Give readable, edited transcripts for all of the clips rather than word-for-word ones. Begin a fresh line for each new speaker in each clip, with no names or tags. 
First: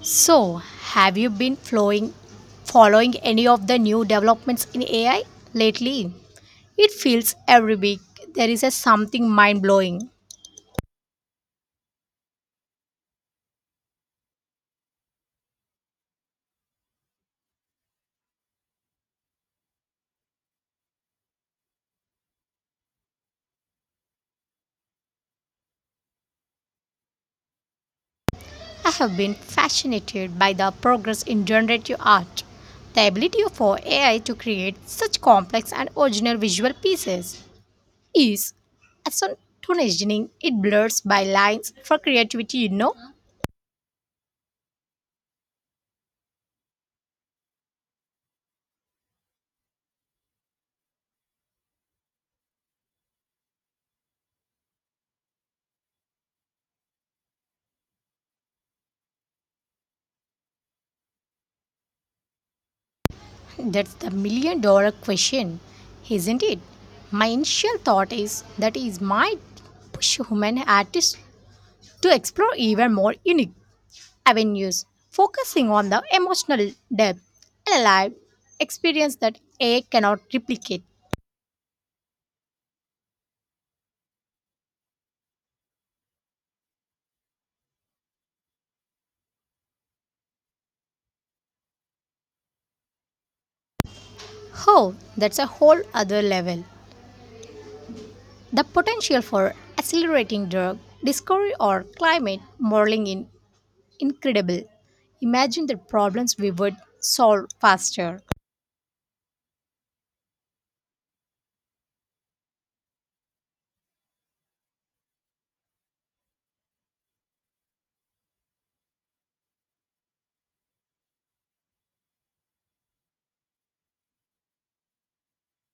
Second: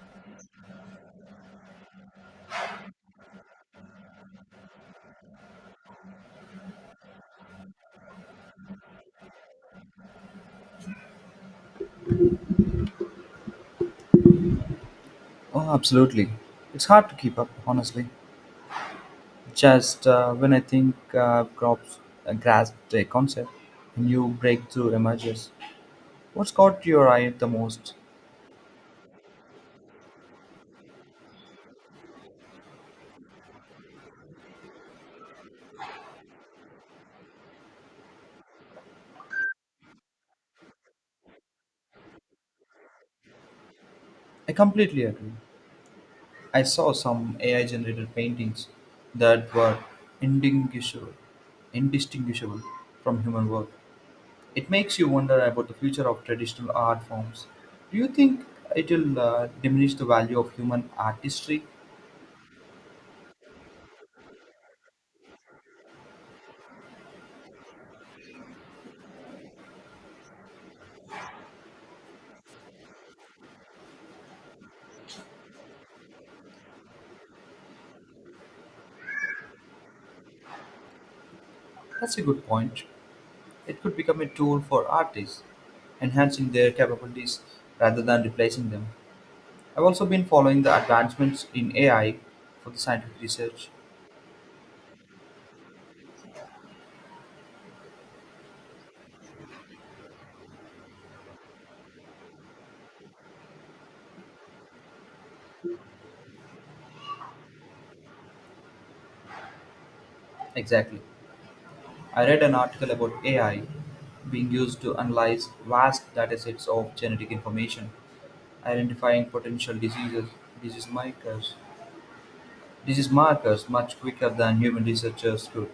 So, have you been following any of the new developments in AI lately? It feels every week there is a something mind blowing.
Oh, absolutely. It's hard to keep up, honestly. Just when I think crops grasped a concept, a new breakthrough emerges. What's caught your eye the most?
I have been fascinated by the progress in generative art. The ability for AI to create such complex and original visual pieces is astonishing. It blurs by lines for creativity.
I completely agree. I saw some AI generated paintings that were indistinguishable, indistinguishable from human work. It makes you wonder about the future of traditional art forms. Do you think it will diminish the value of human artistry?
That's the million dollar question, isn't it? My initial thought is that it might push human artists to explore even more unique avenues, focusing on the emotional depth and alive experience that AI cannot replicate.
That's a good point. It could become a tool for artists, enhancing their capabilities rather than replacing them. I've also been following the advancements in AI for the scientific research.
Oh, that's a whole other level. The potential for accelerating drug discovery or climate modeling is incredible. Imagine the problems we would solve faster.
Exactly. I read an article about AI being used to analyze vast datasets of genetic information, identifying potential diseases, disease markers, disease markers much quicker than human researchers could.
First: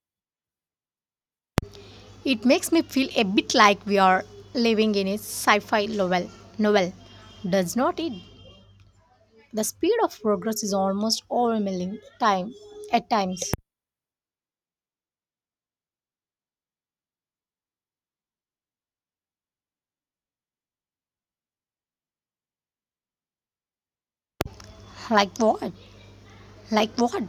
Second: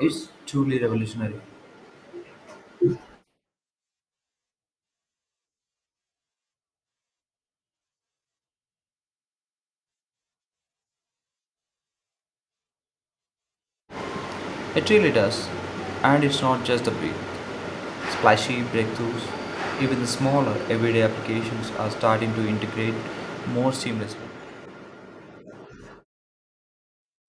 It's truly revolutionary.
It makes me feel a bit like we are living in a sci-fi novel. Novel, does not it? The speed of progress is almost overwhelming. At times.
It really does. And it's not just the big splashy breakthroughs, even smaller everyday applications are starting to integrate more seamlessly.
Like what? Like what?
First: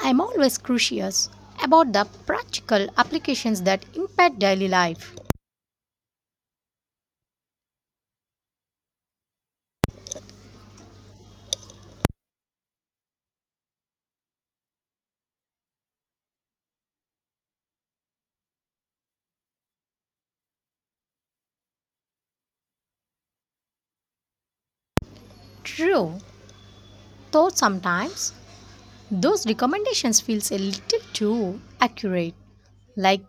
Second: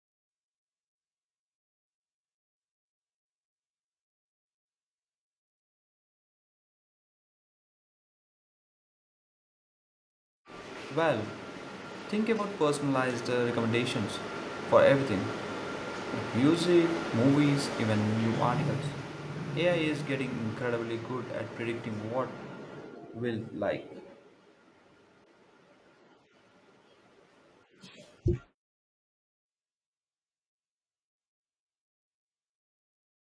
I'm always curious about the practical applications that impact daily life.
Well, think about personalized recommendations for everything music, movies, even new articles. AI is getting incredibly good at predicting what will like.
True, though sometimes those recommendations feels a little too accurate. Like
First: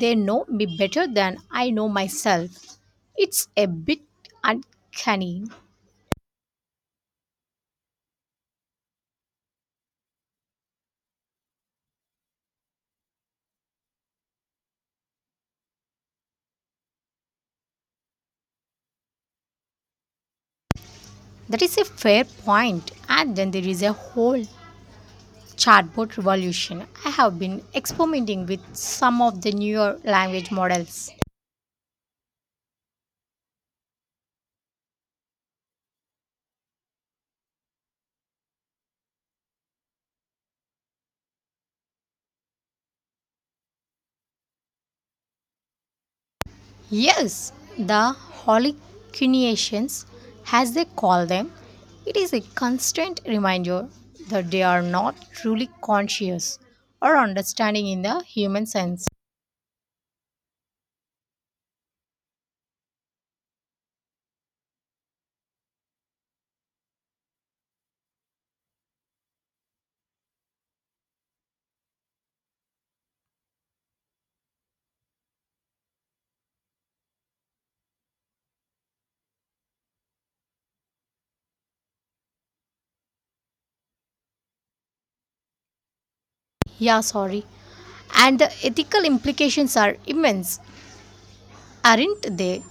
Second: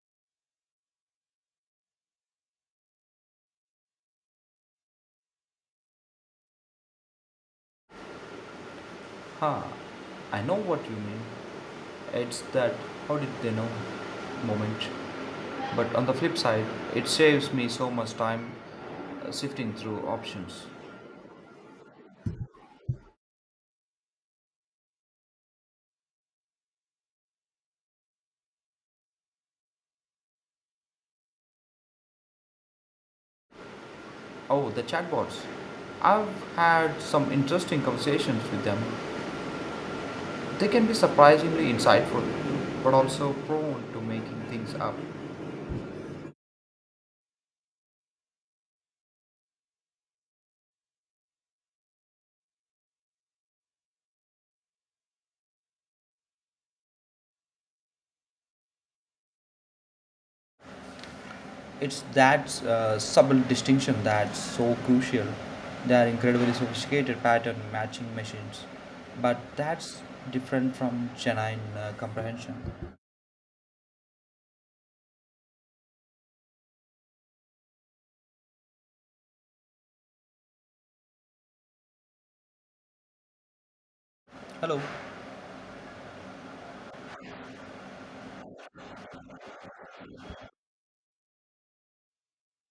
they know me better than I know myself. It's a bit uncanny.
Ha, I know what you mean. It's that how did they know moment. But on the flip side, it saves me so much time sifting through options.
That is a fair point. And then there is a whole chatbot revolution. I have been experimenting with some of the newer language models.
Oh, the chatbots. I've had some interesting conversations with them. They can be surprisingly insightful, but also prone to making things up.
Yes, the hallucinations, as they call them, it is a constant reminder that they are not truly conscious or understanding in the human sense.
It's that subtle distinction that's so crucial. They are incredibly sophisticated pattern matching machines, but that's different from genuine comprehension. Hello.
Yeah, sorry. And the ethical implications are immense, aren't they?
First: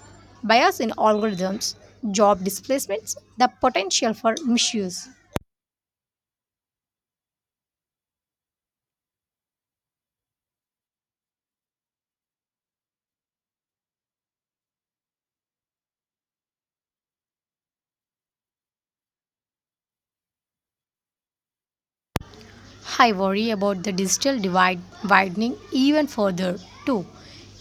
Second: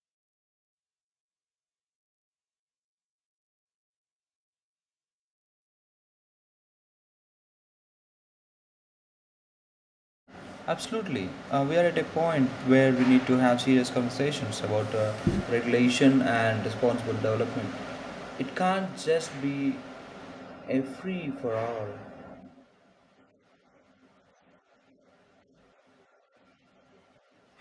Bias in algorithms, job displacements, the potential for misuse.
Absolutely. We are at a point where we need to have serious conversations about regulation and responsible development. It can't just be a free for all.
I worry about the digital divide widening even further too.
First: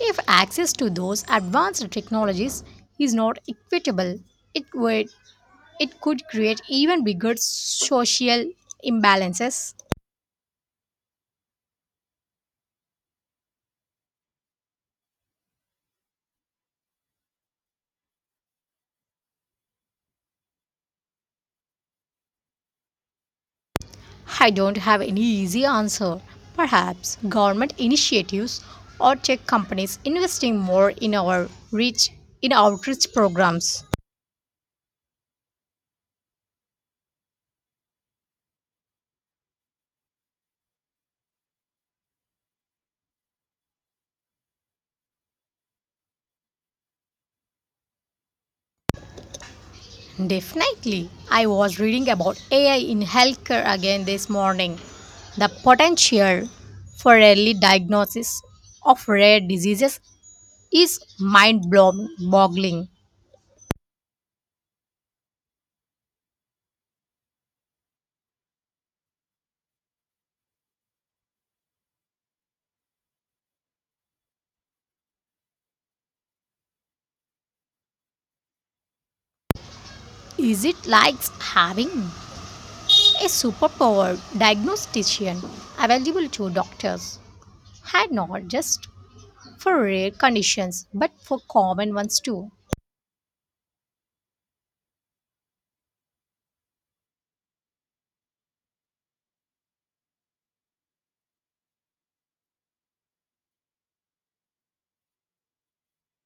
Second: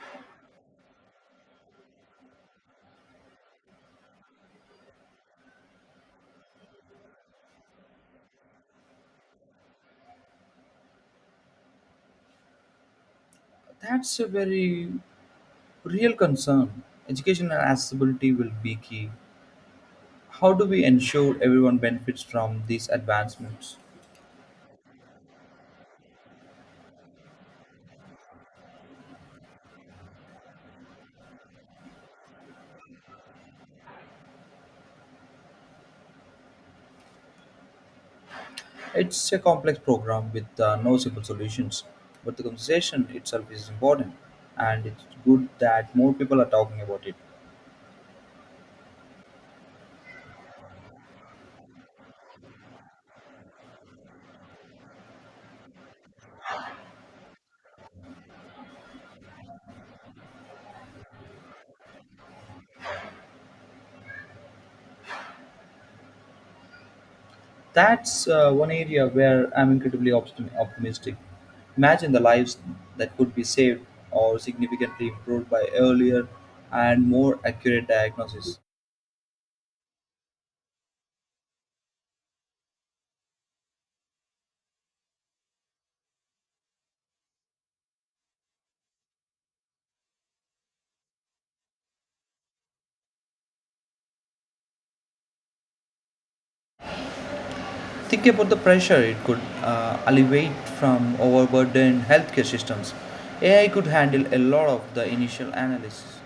If access to those advanced technologies is not equitable, it would it could create even bigger social imbalances.
That's a very real concern. Educational accessibility will be key. How do we ensure everyone benefits from these advancements?
I don't have any easy answer. Perhaps government initiatives or tech companies investing more in our reach in outreach programs.
It's a complex program with no simple solutions, but the conversation itself is important, and it's good that more people are talking about it.
Definitely. I was reading about AI in healthcare again this morning. The potential for early diagnosis of rare diseases is mind boggling.
That's one area where I'm incredibly optimistic. Imagine the lives that could be saved or significantly improved by earlier and more accurate diagnosis.
Is it like having a superpower diagnostician available to doctors? And not just for rare conditions, but for common ones too.
Think about the pressure it could alleviate from overburdened healthcare systems. AI could handle a lot of the initial analysis.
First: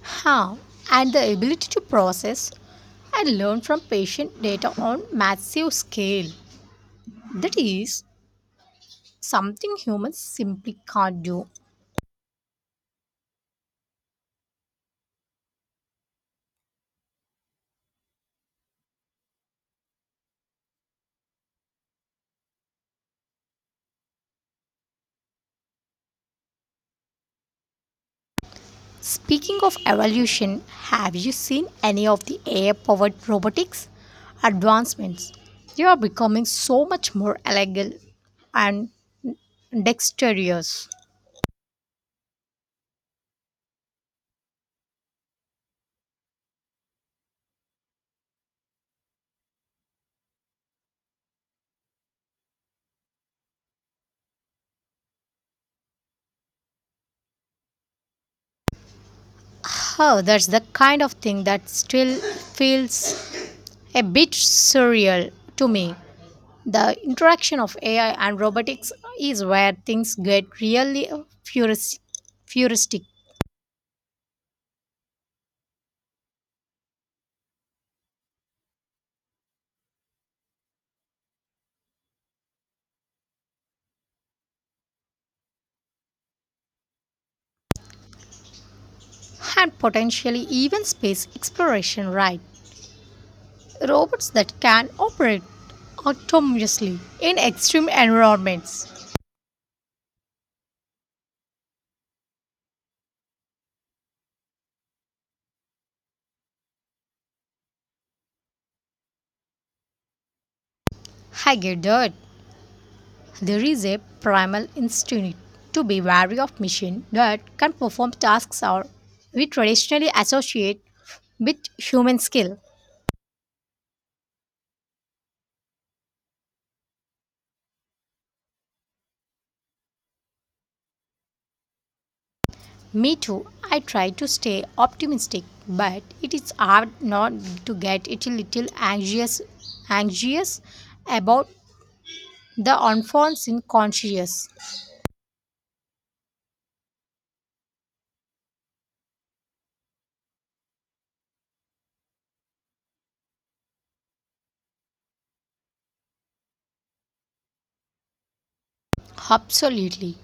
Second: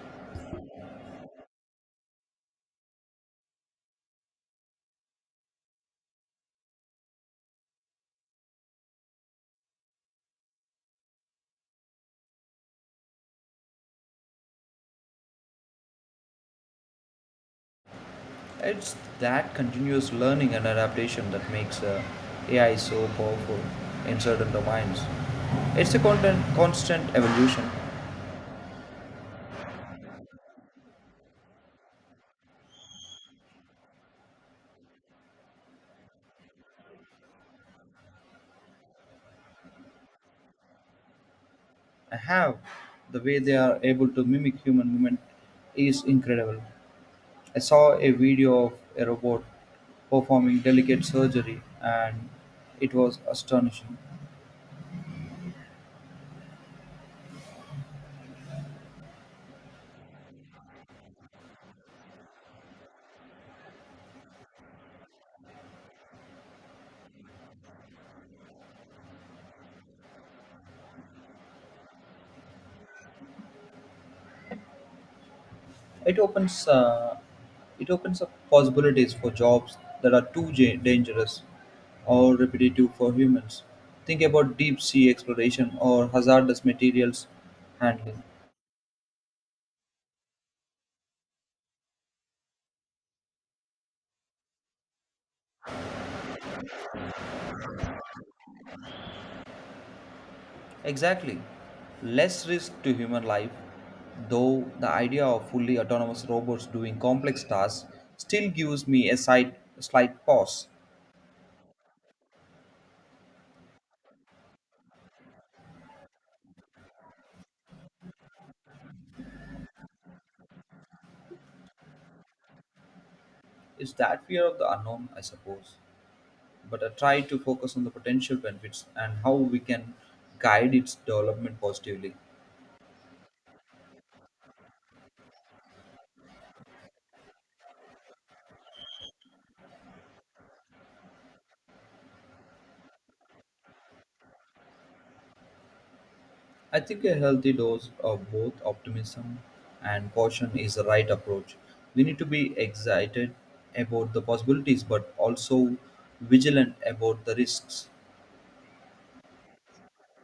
Huh, and the ability to process and learn from patient data on massive scale. That is something humans simply can't do.
It's that continuous learning and adaptation that makes AI so powerful in certain domains. It's a constant evolution.
Speaking of evolution, have you seen any of the AI powered robotics advancements? They are becoming so much more agile and dexterous.
Have the way they are able to mimic human movement is incredible. I saw a video of a robot performing delicate surgery, and it was astonishing.
Oh, that's the kind of thing that still feels a bit surreal to me. The interaction of AI and robotics is where things get really futuristic, futuristic.
it opens uh, it opens up possibilities for jobs that are too dangerous or repetitive for humans. Think about deep sea exploration or hazardous materials handling.
And potentially even space exploration, right? Robots that can operate autonomously in extreme environments.
Exactly. Less risk to human life, though the idea of fully autonomous robots doing complex tasks still gives me a slight pause.
I get that. There is a primal instinct to be wary of machines that can perform tasks or we traditionally associate with human skill.
It's that fear of the unknown, I suppose. But I try to focus on the potential benefits and how we can guide its development positively.
Me too. I try to stay optimistic, but it is hard not to get it a little anxious about the unfolds in conscious.
I think a healthy dose of both optimism and caution is the right approach. We need to be excited about the possibilities but also vigilant about the risks.
Absolutely.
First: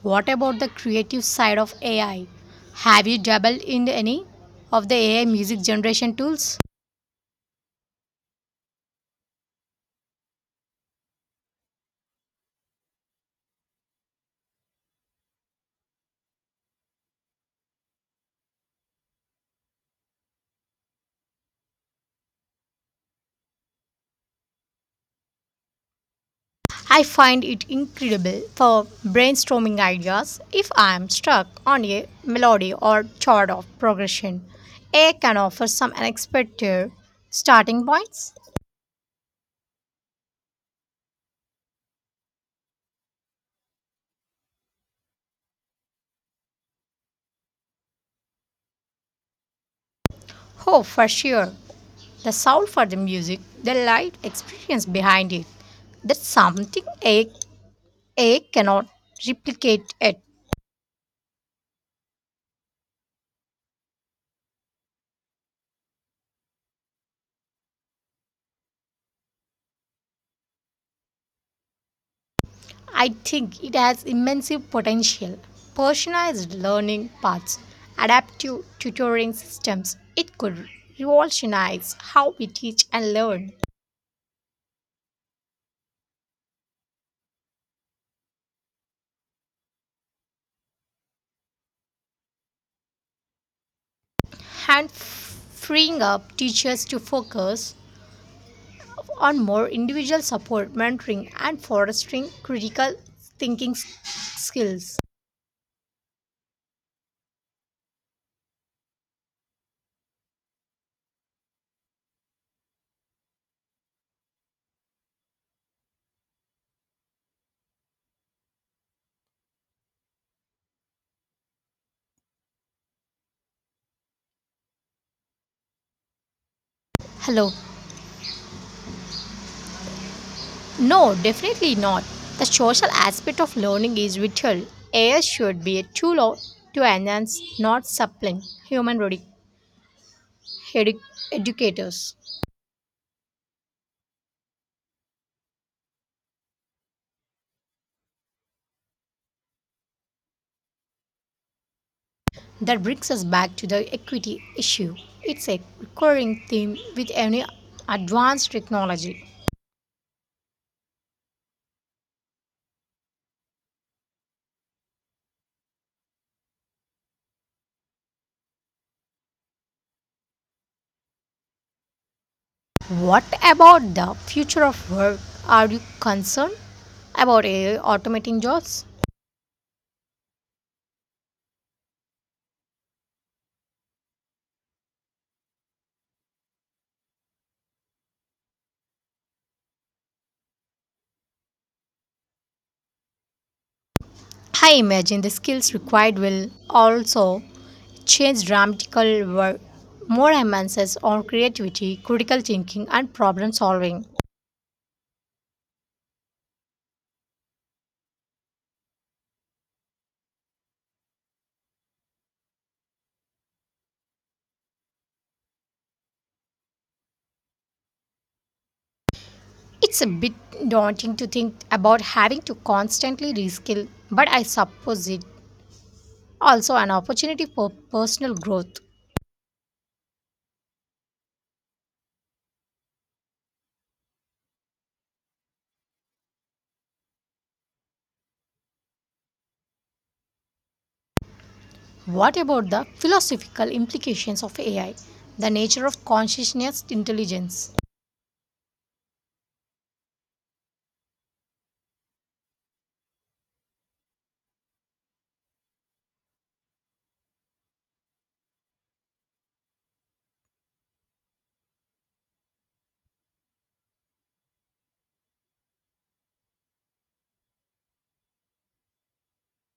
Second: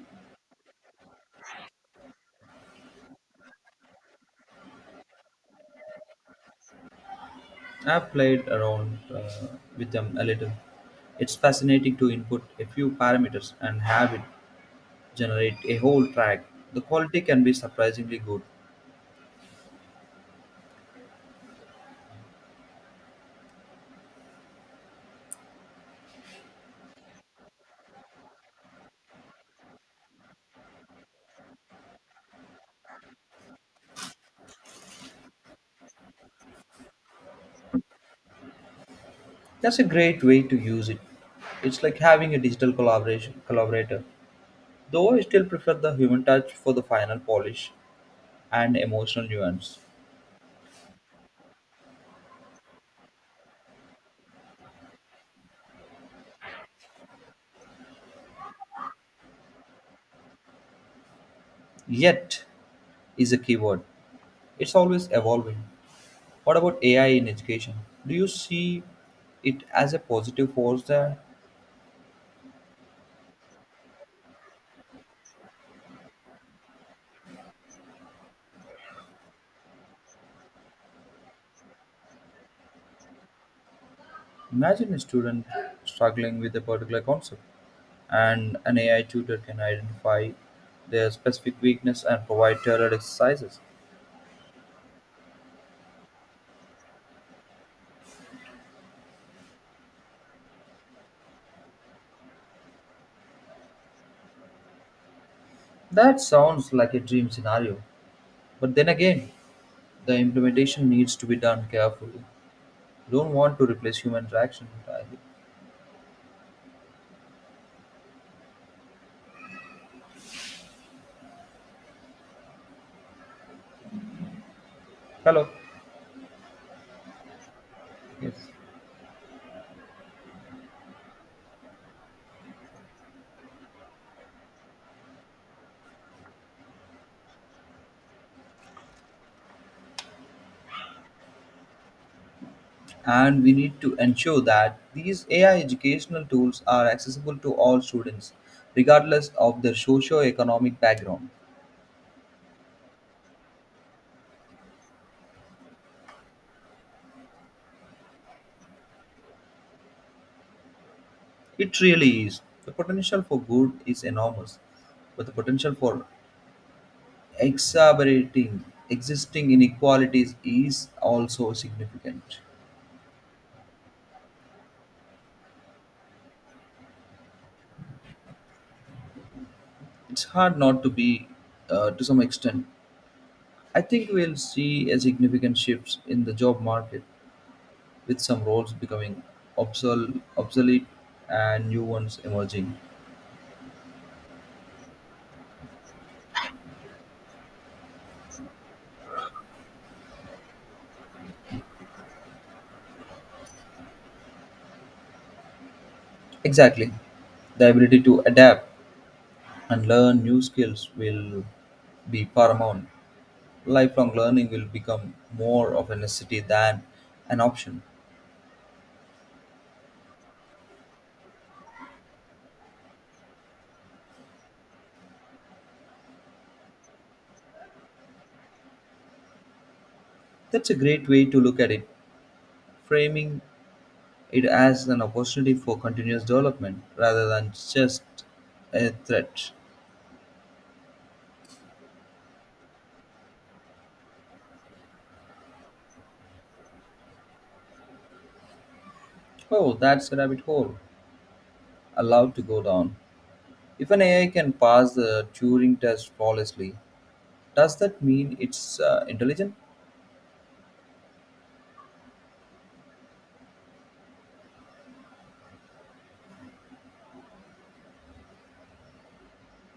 What about the creative side of AI? Have you dabbled in any of the AI music generation tools?
I've played around with them a little. It's fascinating to input a few parameters and have it generate a whole track. The quality can be surprisingly good.
I find it incredible for brainstorming ideas if I am stuck on a melody or chord of progression. AI can offer some unexpected starting points.
That's a great way to use it. It's like having a digital collaboration collaborator, though I still prefer the human touch for the final polish and emotional nuance.
Oh, for sure. The sound for the music, the light experience behind it. That's something A, I, A I cannot replicate it.
Yet is a keyword. It's always evolving. What about AI in education? Do you see it as a positive force there?
I think it has immense potential. Personalized learning paths, adaptive tutoring systems, it could revolutionize how we teach and learn,
Imagine a student struggling with a particular concept, and an AI tutor can identify their specific weakness and provide tailored exercises.
and freeing up teachers to focus on more individual support, mentoring, and fostering critical thinking skills.
That sounds like a dream scenario, but then again, the implementation needs to be done carefully. Don't want to replace human interaction entirely. Hello.
Hello.
Yes.
No, definitely not. The social aspect of learning is vital. AI should be a to enhance, not supplant, human edu- educators.
And we need to ensure that these AI educational tools are accessible to all students, regardless of their socio-economic background.
That brings us back to the equity issue. It's a recurring theme with any advanced technology.
It really is. The potential for good is enormous, but the potential for exacerbating existing inequalities is also significant.
What about the future of work? Are you concerned about AI automating jobs?
It's hard not to be, to some extent. I think we'll see a significant shift in the job market, with some roles becoming obsolete and new ones emerging.
I imagine the skills required will also change dramatically. Work more emphasis on creativity, critical thinking, and problem solving.
Exactly. The ability to adapt and learn new skills will be paramount. Lifelong learning will become more of a necessity than an option.
It's a bit daunting to think about having to constantly reskill, but I suppose it also an opportunity for personal growth.
That's a great way to look at it, framing it as an opportunity for continuous development rather than just a threat.
What about the philosophical implications of AI, the nature of consciousness intelligence
Oh, that's a rabbit hole allowed to go down. If an AI can pass the Turing test flawlessly, does that mean it's intelligent?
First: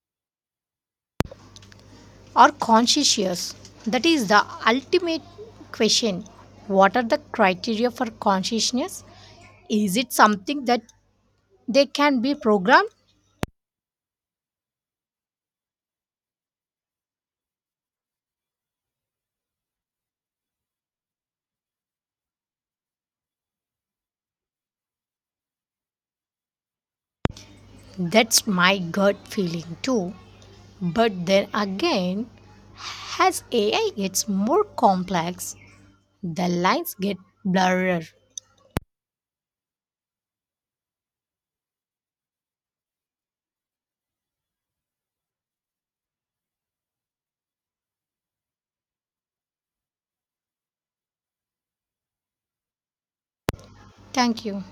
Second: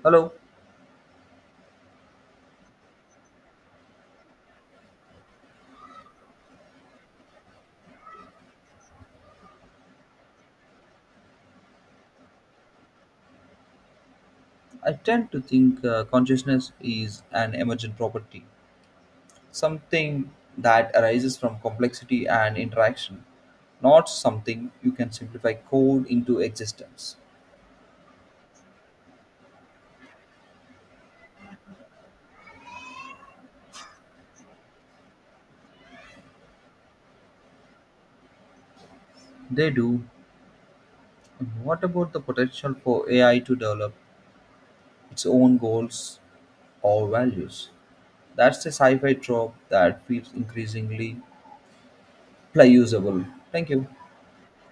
Hello,
or conscious? That is the ultimate question. What are the criteria for consciousness? Is it something that they can be programmed?
I tend to think consciousness is an emergent property, something that arises from complexity and interaction, not something you can simplify code into existence.
That's my gut feeling too. But then again, as AI gets more complex, the lines get blurrier.
They do. And what about the potential for AI to develop its own goals or values? That's a sci fi trope that feels increasingly playable. Thank you.
Thank you.